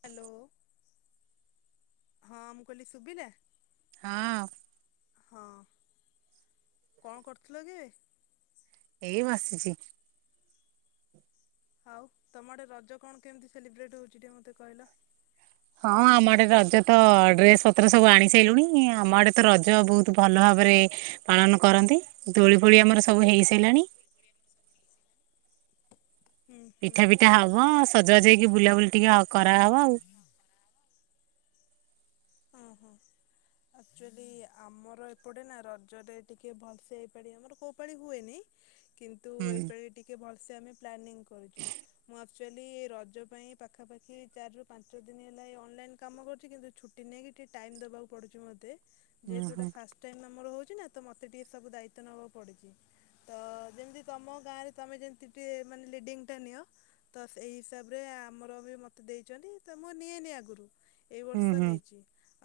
Hello ହଁ ମୁଁ କହିଲ ସୁଭିିଲା। ହଁ। ହଁ କଣ କରୁଥିଲ କି। ଏଇ ବସିଛି। ଆଉ ତମ ଆଡେ ରଜ କଣ କେମିତି ସେଲିବ୍ରେଟ୍ ହଉଛି ଟିକେ ମତେ କହିଲ, ହଁ ଆମ ଆଡେ ରଜ ତ ଡ୍ରେସ ପତ୍ର ସବୁ ଆଣି ସାରିଲୁଣି ଆମ ଆଡେ ତ ରଜ ବହୁତ ଭଲ ଭାବରେ ପାଳନ କରନ୍ତି ଦୋଳି ଫୋଳି ଆମର ସବୁ ହେଇ ସାରିଲାଣି ହୁଁ ହୁଁ ପିଠା ପିଠା ହବ ସଜବାଜ ହେଇକି ବୁଲାବୁଲି ଟିକେ କରାହବ ଆଉ ଆଚୁଆଲି ଆମର ଏପଟେ ନା ରଜରେ ଟିକେ ଭଲସେ ଏଇ ପାଳି ଆମର କୋଉ ପାଳି ହୁଏନି କିନ୍ତୁ ହୁଁ। ଏଇପାଳି ଟିକେ ଭଲ ସେ ଆମେ ପ୍ଲାନିଂ କରିଚୁ ମୁଁ ଆକଚୁଆଲି ରଜ ପାଇଁ ପାଖାପାଖି ଚାରି ରୁ ପାଞ୍ଚ ଦିନ ହେଲା ଅନଲାଇ କାମ କରୁଛି କିନ୍ତୁ ଛୁଟି ନେଇକି ଟିକେ ଟାଇମ ଦବାକୁ ପଡୁଚି ମୋତେ, ଯେହେତୁ ଏଇଟା ଓହୋ। ଫାଷ୍ଟ ଟାଇମ ଆମର ହଉଚି ଛି ନା ତ ମୋତେ ଟିକେ ସବୁ ଦାୟିତ୍ୱ ନେବାକୁ ପଡୁଛି ତ ଯେମିତି ତମ ଗାଁରେ ତମେ ଯେମିତି ଟିକେ ମାନେ ଲିଡ଼ିଙ୍ଗଟା ନିଅ ତ ସେଇ ହିସାବରେ ଆମର ବି ମୋତେ ଦେଇଛନ୍ତି ତ ମୁଁ ନିଏନି ଆଗରୁ, ଏଇ ହୁଁ ବର୍ଷ ହୁଁ। ନେଇଛି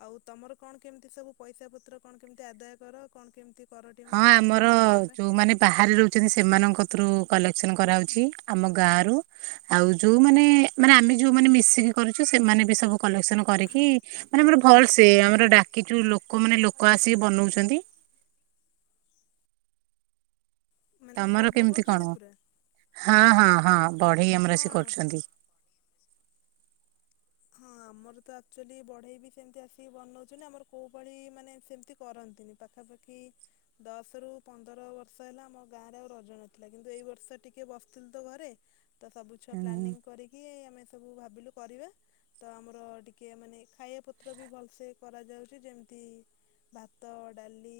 ଆଉ ତମର କଣ କେମିତି ସବୁ ପଇସା ପତ୍ର କଣ କେମିତି ଆଦାୟ କର କଣ କେମିତି କର ଟିକେ ହଁ ମତେ କହିଲ ଆମର ରଜ ପାଇଁ ଯୋଉମାନେ ବାହାରେ ରହୁଛନ୍ତି ସେମାନଙ୍କ ତୁରୁ କଲେକ୍ସନ କରାହେଉଛି ଆମ ଗାଁରୁ ଆଉ ଯୋଉମାନେ ମାନେ ଆମେ ଯୋଉମାନେ ମିଶିକି କରୁଛୁ ସେମାନେ ବି ସବୁ କଲେକ୍ସନ କରିକି ମାନେ ଆମର ଭଲ ସେ ଆମର ଡାକିଚୁ ଲୋକ ମାନେ ଲୋକ ଆସିକି ବନଉଛନ୍ତି, ମାନେ ତମର କେମିତି କଣ, ବନଉଛନି ପୁରା ହଁ ହଁ ହଁ, ବଢେଇ ଆମର ଆସି ହଁ କରୁଛନ୍ତି, ହଁ ଆମର ତ ଆକ୍ଚୁଆଲି ବଢେଇ ବି ସେମିତି ଆସିକି ବନଉଛୁ ଆମର କୋଉ ଭଳି ମାନେ ସେମିତି କରନ୍ତିନି, ପାଖାପାଖି ଦଶ ରୁ ପନ୍ଦର ବର୍ଷ ହେଲା ଆମ ଗାଁ ରେ ଆଉ ରଜ ନଥିଲା କିନ୍ତୁ ଏଇ ବର୍ଷ ଟିକେ ବସିଥିଲୁ ତ ଘରେ ତ ସବୁ ଛୁଆ ପ୍ଲାନିଂ କରିକି ଆମେ ସବୁ ଭାବିଲୁ କରିବା ତ ଆମର ଟିକେ ମାନେ ଖାଇବା ପତ୍ର ବି ଭଲସେ କରାଯାଉଛି ଯେମିତି ଭାତ ଡାଲି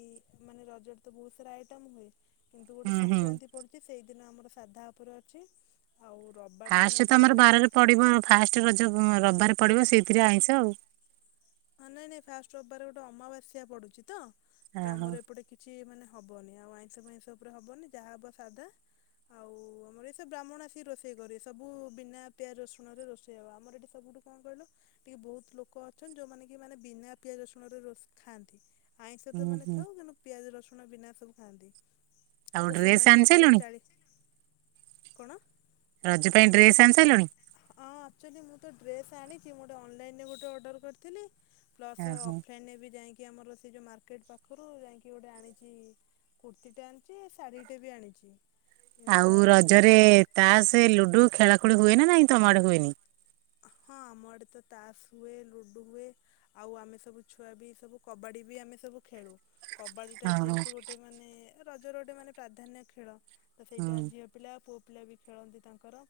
ମାନେ ରଜରେ ତ ବହୁତ ସାରା ଆଇଟମ ହୁଏ। କିନ୍ତୁ ଗୋଟେ ହୁଁ ହୁଁ। ସଂକ୍ରାନ୍ତି ପଡୁଛି ସେଇଦିନ ଆମର ସାଧା ଉପରେ ଅଛି ଆଉ ରବିବାର ଦିନ ଫାଷ୍ଟ ବି ତ ଗୋଟେ ଆମର କଣ ବାରରେ ପଡିବ ଫାଷ୍ଟ ରଜ ରବିବାର ପଡିବ ସେଇଥିରେ ଆଇଁସ ଆଉ, ହ ନାଇଁ ନାଇଁ ଫାଷ୍ଟ ରବିବାର ଗୋଟେ ଅମାବାସ୍ୟା ପଡୁଛି ତ ତ ଓହୋ ଆମର ଏପଟେ କିଛି ମାନେ ହବନି ଆଉ ଆଇଁଷ ଫାଇଁଷ ଉପରେ ହବନି ଯାହା ହବ ସାଧା ଆଉ ଆମର ଏସ ବ୍ରାହ୍ମଣ ଆସିକି ରୋଷେଇ କରରେ ସବୁ ବିନା ପିଆ ରସୁଣ ରେ ରୋଷେଇ ହବ ଆମର ଏଠି ସବୁଠୁ କଣ କହିଲ ଟିକେ ବହୁତ ଲୋକ ଅଛନ୍ତି ଯୋଉମାନେ କି ମାନେ ବିନା ପିଆଜ ରସୁଣରେ ରୋ ଖାଆନ୍ତି, ଆଇଁଷ ତ ହୁଁ ମାନେ ହୁଁ ଥାଉ କିନ୍ତୁ ପିଆଜ ରସୁଣ ବିନା ସବୁ ଖାଆନ୍ତି ତ ଆଉ ଡ୍ରେସ ସେମାନେ ଆଣି ପାଖାପାଖି ସାରିଲୁଣି ଚାଳିଶ କଣ ରଜ ପାଇଁ ଡ୍ରେସ୍ ଆଣି ସାରିଲୁଣି। ହଁ ଆକ୍ଚୁଆଲି ମୁଁ ତ ଡ୍ରେସ ଆଣିଛି ମୁଁ ଗୋଟେ ଅନଲାଇନରେ ଗୋଟେ ଅର୍ଡର କରିଥିଲି ପ୍ଲସ ଓହୋ। ଅଫ ଲାଇନରେ ବି ଯାଇକି ଆମର ସେ ଯୋଉ ମାର୍କେଟ ପାଖରୁ ଯାଇକି ଗୋଟେ ଆଣିଛି କୁର୍ତ୍ତିୀଟେ ଆଣିଛି ଶାଢୀ ଟେ ବି ଆଣିଛି। ତ ଆଉ ରଜରେ ସେଥି ତାସ ଲୁଡୁ ଖେଳା ଖୁଳୁ ହୁଏ ନା ନାଇଁ ତମ ଆଡେ ହୁଏନି। ହଁ ଆମ ଆଡେ ତ ତାସ ହୁଏ ଲୁଡୁ ହୁଏ ଆଉ ଆମେ ସବୁ ଛୁଆ ବି ସବୁ କବାଡି ବି ଆମେ ସବୁ ଖେଳୁ। କବାଡିଟା ହଁ ହଁ। ଯେହେତୁ ଗୋଟେ ମାନେ। ରଜ ରେ ଗୋଟେ ମାନେ ପ୍ରାଧାନ୍ୟ ଖେଳ। ତ ସେଇଟା ହୁଁ ଝିଅ ପିଲା। ପିଲା ବି ଖେଳନ୍ତି ତାଙ୍କର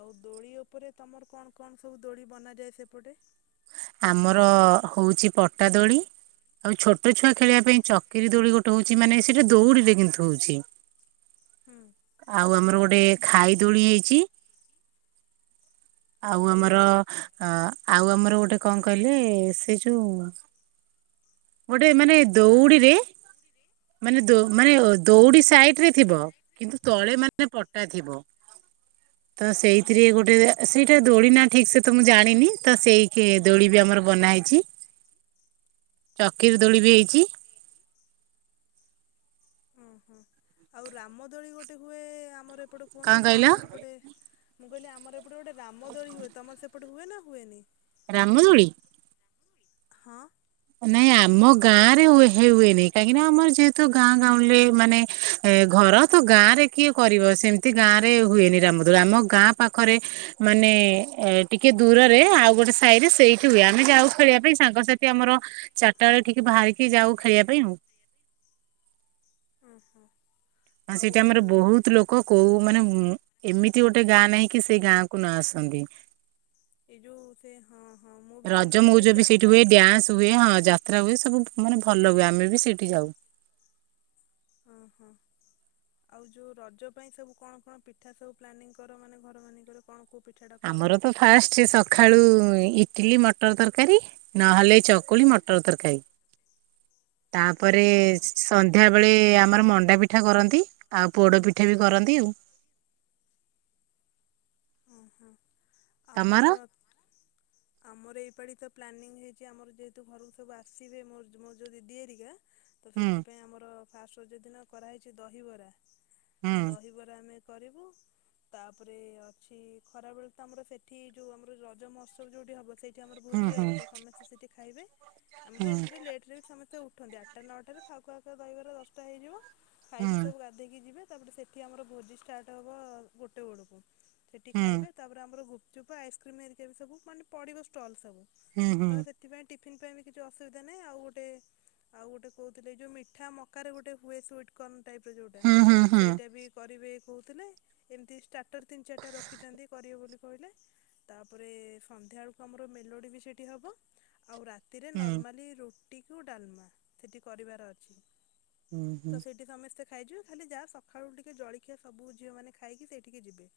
ଆଉ ଦୋଳି ଉପରେ ତମର କଣ। କଣ ସବୁ ଦୋଳି ବନାଯାଏ ସେପଟେ ଆମର ହଉଛି ପଟା ଦୋଳି ଆଉ ଛୋଟ ଛୋଟଛୁଆ ହୁଁ। ଖେଳିବା ପାଇଁ ଚକ୍ରିଦୋଳି ଗୋ ଟଉଛି ମାନେ ସେଇଟା ଦୌଡ଼ିରେ କିନ୍ତୁ ହଉଛି ହୁଁ ଆଉ ଆମର ଗୋଟେ ଗୋଟେ ଖାଇ ଦୋଳି ହେଇଛି ଆଉ ଆମର ଅ ଆଉ ଆମର ଗୋଟେ କଣ କହିଲେ ସେ ଯୋଉ ଗୋଟେ ମାନେ ଦଉଡିରେ ମାନେ ଦ ହୁଁ ମାନେ ଦୌଡି ସାଇ ଥିବ କିନ୍ତୁ ତଳେ ମାନେ ପଟା ଥିବ ତ ହୁଁ ସେଇଥିରେ ହୁଁ। ଗୋଟେ ସେଇଟା ଦୋଳି ନା ଠିକ ସେ ତ ମୁଁ ଜାଣିନି ତ ସେଇ କେ ଦୋଳି ବି ଆମର ବନା ହେଇଛି ଚକିରି ଦୋଳି ବି ହେଇଛି ହୁଁ ହୁଁ ଆଉ ରାମ ଦୋଳି ଗୋଟେ ହୁଏ ଆମର ଏପଟେ କଣ କୁହନ୍ତି ମୋ କହିଲ ମାମୁଁଘର ପଟେ ମୁଁ କହିଲି ଆମର ଏପଟେ ଗୋଟେ ରାମ ଦୋଳି ହୁଏ ତମର ସେପଟେ ହୁଏ ନା ହୁଏନି ରାମ ଦୋଳି ହଁ ନାଇଁ ଆମ ଗାଁ ରେ ହୁଏନି କାହିଁକି ନା ଆମର ଯେହେତୁ ଗାଁ ଗାଁଉଲି ରେ ମାନେ ଘର ତ ଗାଁ ରେ କିଏ କରିବ ସେମିତି ଗାଁ ରେ ହୁଏନି ରାମ ଦୋଳି ଆମ ଗାଁ ପାଖରେ ମାନେ ଟିକେ ଦୂରରେ ଆଉ ଗୋଟେ ସାହିରେ ସେଇଠି ହୁଏ ଆମେ ଯାଉ ଖେଳିବା ପାଇଁ ସାଙ୍ଗସାଥି ଆମର ଚାରିଟା ବେଳେ ଟିକେ ବାହାରିକି ଯାଉ ଖେଳିବା ପାଇଁ ଓ ହୋ ହଁ ସେଇଟା ଆମର ବହୁତ ଲୋକ କୋଉ ମାନେ ହୁଁ ଏମିତି ଗୋଟେ ଗାଁ ନାହିଁ କି ସେଇ ଗାଁ କୁ ନ ଆସନ୍ତି ଏଇ ଯୋଉ ସେ ହଁ ହଁ ମୁଁ ବି ରଜ ଶୁଣିଥିଲି ମଉଜ ସେଠି ବି ସେଇଠି ଯାତ୍ରା। ହୁଏ ଡ୍ୟାନ୍ସ ହୁଏ ହଁ ଯାତ୍ରା ହୁଏ ସବୁ ମାନେ ଭଲ ହୁଏ ଆମେ ବି ସେଇଠି ଯାଉ। ହୁଁ ହୁଁ। ଆଉ ଯୋଉ ରଜ ପାଇଁ ସବୁ କଣ କଣ ପିଠା ସବୁ ପ୍ଲାନିଂ କର ମାନେ ଘର ମାନଙ୍କରେ କଣ କ। ଆମର ତ ଫାଷ୍ଟ ସକାଳୁ। ଚିଲି ମଟର ତରକାରୀ ନହେଲେ ଚକୁଳି ମଟର ତରକାରୀ। ତାପରେ ଆଉ ସନ୍ଧ୍ୟା ବେଳେ। ଆମର ମଣ୍ଡା ପିଠା କରନ୍ତି ଆଉ ପୋଡ ପିଠା ବି କରନ୍ତି ଆଉ [unintelligible] ହଁ ହଁ ତମର ଆମର ଆମର ଏଇପଳି ତ ପ୍ଲାନିଙ୍ଗ ହେଇଛି ଆମର ଯେହେତୁ ଘରକୁ ସବୁ ଆସିବେ ମୋ ମୋ ଯେଉଁ ଦିଦି ଏରିକା ତ ହୁଁ ସେଥିପାଇଁ ଆମର ଫାଷ୍ଟ ରଜ ଦିନ କରାହେଇଚଛି ଦହିବରା ହୁଁ ଦହିବରା ଆମେ କରିବୁ ତାପରେ ଅଛି ଖରାବେଳ ତମର ସେଠି ଯୋଉ ଆମର ରଜ ମହୋତ୍ସବ ଯୋଉଠି ହବ ସେଇଠି ଆମର ହୁଁ ଭୋଜି ହୁଁ ହବ ତ ସମସ୍ତେ ସେଠି ଖାଇବେ ଆମ ତ ହୁଁ ଏମତିରେ ଲେଟ ସମସ୍ତେ ଉ ଉଠୁନ୍ତି ଆଠଟା ନଅଟାରେ ଖାକୁ ଆଖ ଦହିବାର ଦଶଟା ହେଇଯିବ ଖାଇକି ସବୁ ଗାଧେଇକି ଯିବେ ତାପରେ ସେଠି ଆମର ଭୋଜି ଷ୍ଟାର୍ଟ ହେବ ଗୋଟେ ବଳକୁ। ସେଟି ହୁଁ ଖାଇବେ ତାପରେ ଆମର ଗୁପଚୁପ ଆଇସ୍କ୍ରିମ୍ ବି ସବୁ ମାନେ ପଡିବ ଷ୍ଟଲ୍। ସବୁ ହୁଁ ହୁଁ ତ ସେଥିପାଇଁ ଟିଫିନ ପାଇଁ ବି କିଛି ଅସୁବିଧା ନାହିଁ ଆଉ ଗୋଟେ ଆଉ ଗୋଟେ କହୁଥିଲେ ଯେଉଁ ମିଠା ମକାରେ ଗୋଟେ ହୁଏ ସୁଇଟ୍ କର୍ଣ ଟାଇପ ର ଯୋଉଟା ହୁଁ ହୁଁ ହୁଁ ହୁଁ ସେଇଟା ବି କରିବେ। କହୁଥିଲେ ଏମିତି ଷ୍ଟାର୍ଟର ତିନି ଚାରିଟା ରଖିଛନ୍ତି। ହ ତାପରେ ସଧ୍ୟା ବଳକୁ ଆମର ମେଲୋଡ଼ି ବି ସେଠି ହବ ଆଉ ରାତିରେ ନର୍ମାଲି ର ଟିକି ଡାଲମା ସେଠି କରିବାର ଅଛି। ହୁଁ ତ ହୁଁ ସେଇଠି ସମସ୍ତେ ଖାଇଯିବ ଖାଲି ଯାହା ସକାଳୁ ଟିକେ ଜଳଖିଆ ସବୁ ଝିଅମାନେ ଖାଇକି ସେଇଠିକି ଯିବେ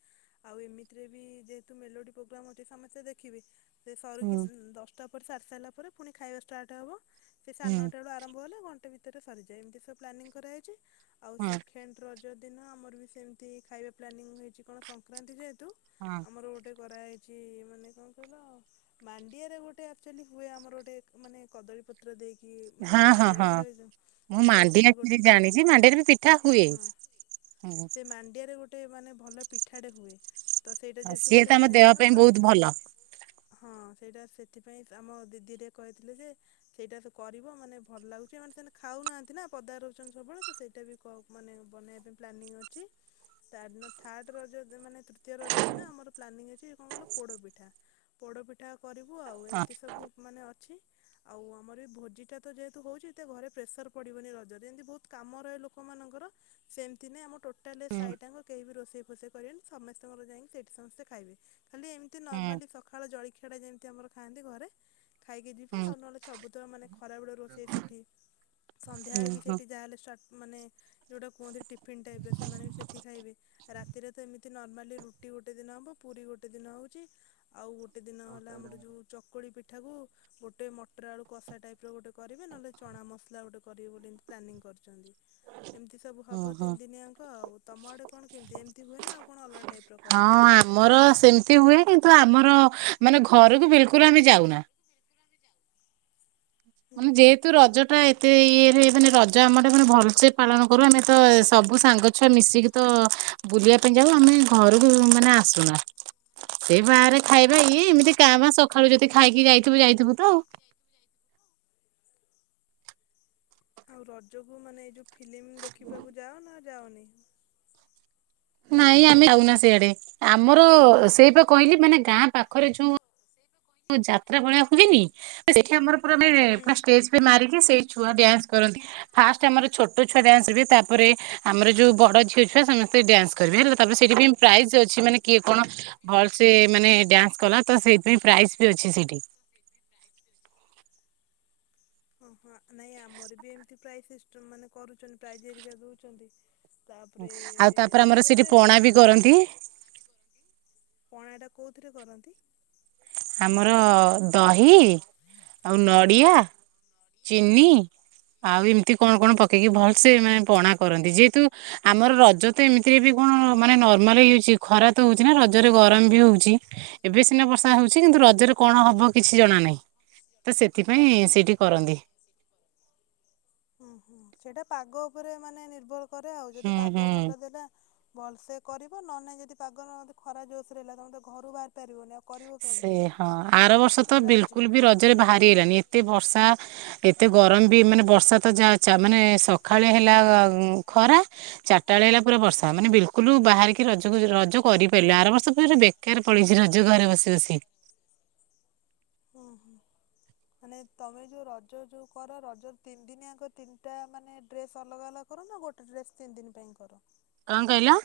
ଆଉ ଏମିତି ରେ ଯେହେତୁ ମେଲୋଡି ପ୍ରୋଗ୍ରାମ ଅଛି ସମସ୍ତେ ଦେଖିବେ ସେ ସରୁ ହୁଁ କି ଦଶଟା ଉପି ସାରି ସାରିଲା ପରେ ପୁଣି ଖାଇବା ଷ୍ଟାର୍ଟ ହେବ ସେ ହୁଁ ସାଢ଼େ ହୁଁ ନଅ ଟା ବେଳୁ ଆରମ୍ଭ ହେଲ ଘଣ୍ଟେ ବି ଭିତରେ ସରିଯାଏ ଏମିତି ସବୁ ପ୍ଲାନିଙ୍ଗ କରାଯାଇଛି। ଆଉ ହଁ ସେକେଣ୍ଡ ର ଜ ଦିନ ଆମର ବି ସେମିତି ଖାଇବା ପ୍ଲାନିଂ ହେଇଛି କଣ ସଂକ୍ରାନ୍ତି ଯେହେତୁ ଆମର ଗୋଟେ କରାହେଇଛି ମାନେ କଣ କହିଲ ମାଣ୍ଡିଆରେ ଗୋଟେ ଆକଚୁଲି ହୁଏ ଆମର ଗୋଟେ ମାନେ କଦଳୀ ପତ୍ର ଦେଇକି ମାନେ ହଁ ହଁ ବନାଯାଏ ହଁ ଗୋଟେ ମୁଁ ତ ମାଣ୍ଡି ସେଇଟା ବି ଗୋଟେ ଆସି ଜାଣିଛି ମାଣ୍ଡିରେ ବି ପିଠା ହୁଏ ହଁ ହୁଁ। ସେ ମାଣ୍ଡିଆରେ ଗୋଟେ ମାନେ ଭଲ ପିଠାଟେ ହୁଏ। ତ ସେଇଟା ଆଉ ଯେହେତୁ ସିଏ ଗୋଟେ ତ ଆମ ମାନେ ଦେହ ମାନେ ପାଇଁ ବହୁତ ସସ୍ଥ୍ୟ ଭଲ ହଁ ସେଇଟା ସେଥିପାଇଁ ଆମ ଦିଦିଟି କହିଥିଲେ ଯେ ସେଇଟା ସେ କରିବ ମାନେ ଭଲ ଲାଗୁଛି ମାନେ ସେ ଖାଉନାହାନ୍ତି ନା ପଦା ରହୁଛନ୍ତି ସବୁବେଳେ ତ ସେଇଟା ବି ମାନେ ବନେଇବା ପାଇଁ ପ୍ଲାନିଂ ଅଛି ତା ଥାର୍ଡ଼ର ରଯ ମାନେ ଦ୍ୱିତୀୟ ରଜ ଦିନ ଆମର ପ୍ଲାନିଂ ଅଛି କଣ କହିଲ ପୋଡପିଠା ପୋଡପିଠା କରିବୁ ଆଉ ହଁ ଏମିତି ସବୁ ମାନେ ଅଛି। ଆଉ ଆମର ଏ ଭୋଜି ଟା ତ ଯେହେତୁ ହଉଛି ଏ ଘରେ ପ୍ରେସର ପଡିବନି ରଜରେ ଯେମିତି ବହୁତ କାମ ରହେ ଲୋକମାନଙ୍କର ସେମିତି ନାଇଁ ଆମ ଟୋଟାଲ ହୁଁ ସାାଇ ଟାଙ୍କ କେହି ବି ରୋଷେଇ ଫୋଷେଇ କରିବେନି ସମସ୍ତେ ାଇି ସେଠି ସମସ୍ତେ ଖାଇବେ ଖାଲି ଏମିତି ହୁଁ ନର୍ମାଲି ସକାଳ ଜଳଖିଆ ଟା ଯେମିତି ଆମର ଖାଆନ୍ତି ଘରେ ଖାଇକି ଯିବେ ହୁଁ ଆଉ ନହେଲେ ଚବ ତ ମାନେ ଖରାବେଳେ ରୋଷେଇ ସେଠି ହୁଁ ସନ୍ଧ୍ୟାବେଳେ ବି ହୁଁ ସେଠି ଯାହେଲେ ମାନେ ଯୋଉଟା କୁହନ୍ତି ଟିଫନ୍ ଟାଇପ ସେମାନେ ବି ସେଠି ଖାଇବେ ରାତିରେ ତ ଏମତିମା ରୁଟି ଗୋଟେ ଦିନ ହବ ପୁରୀ ଗୋଟେ ଦିନ ହଉଛି ଆଉ ଗଟ ଗୋଟେ ଦିନ ହେଲା ଆମର ଯୋଉ ଚକୁଳି ପି ଏଠାକୁ ଗୋଟେ ମଟର ଆଳୁ କଷା ଟାଇପ ର ଗୋଟେ କରିବେ ନହେଲେ ଚଣା ମସଲା ଗୋଟେ କରିବେ ବୋଲିମତି ପ୍ଲାନିଂ କରିଛନ୍ତି ଏମିତି ସବୁ ହୁଁ ହବ ହୁଁ ତିନି ଦିନିଆଙ୍କ ଆଉ ତମ ଆଡେ କଣ କେମିତି ଏମିତି ହୁଏ ନା ଆଉ କଣ ଅଲା ଟାଇପ ର କରନ୍ତି। ସେମତି ହୁଏ କିନ୍ତୁ ଆମର ମାନେ ଘରକୁ ବିଲକୁଲ ଆମେ ଯାଉନା ହୁଁ ମାନେ ହୁଁ ଯେହେତୁ ରଜ ଟା ଏତେ ଇଏ ମାନେ ରଜ ଆମଟେ ମାନେ ଭଲସେ ପାଳନ କରୁ ଆମେ ତ ସବୁ ସାଙ୍ଗ ଛୁଆ ମିଶିକି ତ ବୁଲିବା ପାଇଁ ଯାଉ ଆମେ ଘରକୁ ମାନେ ଆସୁନା ସେଇ ବାହାରେ ଖାଇବା ଇଏ ଏମିତି କା ବା ସକାଳୁ ଯଦି ଖାଇକି ଯାଇଥିବୁ ଯାଇଥିବୁ ତ ଆଉ ଆଉ ରଜକୁ ମାନେ ଏଇ ଯୋଉ ଫିଲ୍ମ ଦେଖିବାକୁ ଯାଅ ନା ଯାାଉନି ନାଇଁ ଆମେ ଯାଉନା ସେଆଡେ ଆମର ମୁଁ କହିଲି ସେଇ ବା କହିଲି ମାନେ ଗାଁ ପାଖ ଖରେଛୁ ଯାତ୍ରା ଭଳିଆ ହୁଏନି ସେଠି ଆମର ପୁରେ ହୁଁ। ପୁରା ଷ୍ଟେଜ ମାରିକି ସେଇ ଛୁଆ ଡ୍ୟାନ୍ସ କରନ୍ତି ଫାଷ୍ଟ ଆମର ଛୋଟ ଛୁଆ ଡ୍ୟାନ୍ସ କରିବେ ତାପରେ ଆମର ଯୋଉ ବଡ ଝିଅ ଛୁଆ ସମସ୍ତେ ଡ୍ୟାନ୍ସ କରିବେ ହେଲା ତାପରେ ସେଇଥିପାଇଁ ପ୍ରାଇଜ ଅଛି ମାନେ କିଏ କଣ ଭଲସେ ମାନେ ଡ୍ୟାନ୍ସ କଲା ତ ସେଇଥିପାଇଁ ପ୍ରାଇଜ ଅଛି ସେଇଠି ଓହୋ ନାଇଁ ଆମର ବି ଏମତି ପ୍ର ମାନେ କରୁଛନ୍ତି ପ୍ରରିକ ଦଉଛନ୍ତି। ଆଉ ତାପରେ ଆମର ସେଇଠି ପଣା ବି ମାତ୍ର କରନ୍ତି। ପଣା ଟା କୋଉଥିରେ କରନ୍ତି। ଆମର ଦହି ଆଉ ନଡ଼ିଆ ଚିନି ଆଉ ଏମିତି କଣ କଣ ପକେଇକି ଭଲ ସେେ ମାନେ ପଣା କରନ୍ତି ଯେହେତୁ ଆମର ରଜ ତ ଏମିତି କଣାନେ କି ଖରା ତ ହଉଛି ନା ରଜରେ ଗରମ ବି ହଉଛି ଏବେ ସିନା ହେଉଛି କିନ୍ତୁ ରଜରେ କଣ ହବ କିଛି ଜଣା ନାହିଁ ତ ସେଥିପାଇଁ ସେଇଠି କରନ୍ତି। ହୁଁ ହୁଁ ସେଇଟା ପାଗ ଉପରେ ମାନେ ନିର୍ଭର କରେ ଆଉ ଯଦି ହୁଁ ପାଗ ହୁଁ ଭଲ ଦେଲା ଭଲସେ କରିବ ନ ନାଇଁ ଯଦି ପାଗେ ଖରା ଜୋସ ରହିଲ ତମ ତେ ଘରୁ ବାହାରି ପାରିବନିଉ ସେ ହଁ ଆର ବର୍ଷ ତ ଆଜି ବିଲକୁଲ ବି ରଜରେ ବାହାରି ହେଲଣିି ଏ ଏତେ ବର୍ଷା ଏତେ ଗରମ ବି ମାନେ ବର୍ଷା ତ ଯା ମାନେ ସଖଳେ ହେଲା ଖରା ଚାରିଟା ବେଳେ ହେଲା ପୁରା ବର୍ଷା ମାନେ ବିଲକୁଲ ବାହାରିକି ରଜକୁ ରଜ କରି ପାରିଲ ଆର ବର୍ଷ ପ ବେକାର ପଳଛି ରଜ ଘରେ ବସି ଚାସି ହୁଁ ହୁଁ ମାନେ ତମେ ଯୋଉ ରଜ ଯୋଉ କର ରଜ ତିନି ଦିନି ଆଗ ତିନିଟା ମାନେ ଡ୍ରେସ ଅଲଗା ଅଲଗା କର ନା ଗୋଟେ ଡ୍ରେସ ତିନି ଦିନ ପାଇଁ କର କଣ କହିଲା?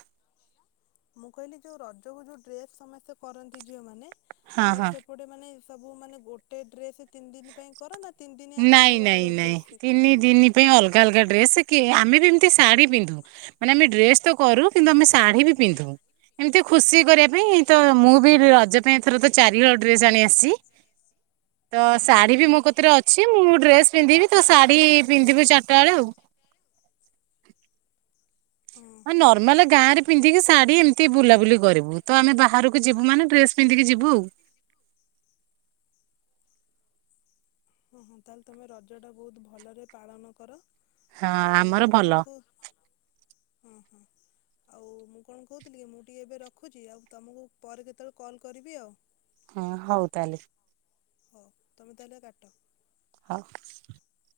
ମୁଁ କହିଲି ଯୋଉ ରଜକୁ ଯୋଉ ଡ୍ରେସ୍ ସମସ୍ତେ କରନ୍ତି ଝିଅମାନେ- ହଁ ତମର ହଁ। ସେପଟେ ମାନେ- ସବୁ ମାନେ ଗୋଟେ ଡ୍ରେସ୍ ତିନି ଦିନ୍ ପାଇଁ କର ନା ତିନି ଦିନିଆଙ୍କ ନାଇଁ ଅଲଗା ନାଇଁ ଅଲଗା ନାଇଁ ଡ୍ରେସ୍ କର ତିନି ଦିନି ପାଇଁ ଅଲଗା ଅଲଗା ଡ୍ରେସ୍ କି ଆମେ ବି ଏମିତି ଶାଢ଼ୀ ପିନ୍ଧୁ ମାନେ ଆମେ ଡ୍ରେସ୍ ତ କରୁ କିନ୍ତୁ ଆମେ ଶାଢ଼ୀ ବି ପିନ୍ଧୁ ଏମିତି ଖୁସି କରିବା ପାଇଁ ତ ମୁଁ ବି ରଜ ପାଇଁ ଏଥର ତ ଚାରିହଳ ଡ୍ରେସ୍ ଆଣି ଆସିଛି। ତ ହୁଁ ଶାଢ଼ୀ ହୁଁ। ବି ମୋ କତିରେ ଅ ମୁଁ ଡ୍ରେସ୍ ପିନ୍ଧିବି ତ ଶାଢ଼ୀ ପିନ୍ଧିବି ଚାରଟା ବେଳେ ଆଉ ଓଁ ହଁ ନର୍ମାଲ ଗାଁ ରେ ପିନ୍ଧିକି ଶାଢ଼ୀ ଏମିତି ବୁଲାବୁଲି କରିବୁ ତ ଆମେ ବାହାରକୁ ଯିବୁ ମାନେ ଡ୍ରେସ୍ ପିନ୍ଧିକି ଯିବୁ। ତାହେଲେ ତମେ ରଜ ଟା ବହୁତ୍ ଭଲ ରେ ପାଳନ କର। ହଁ ଆଉ ମୁଁ ଆମର କଣ ଭଲ। କହୁ ଆଉ ମୁଁ କଣ କହୁଥିଲି କି ମୁଁ ଟିକେ ଏବେ ରଖୁଛି ଆଉ ତମକୁ ପରେ କେତେବେଳେ କଲ୍ କରିବି ଆଉ ହଁ ହଉତାହେଲେ। ହଉ ତମେ ତାହେଲେ କାଟ। [inaudible]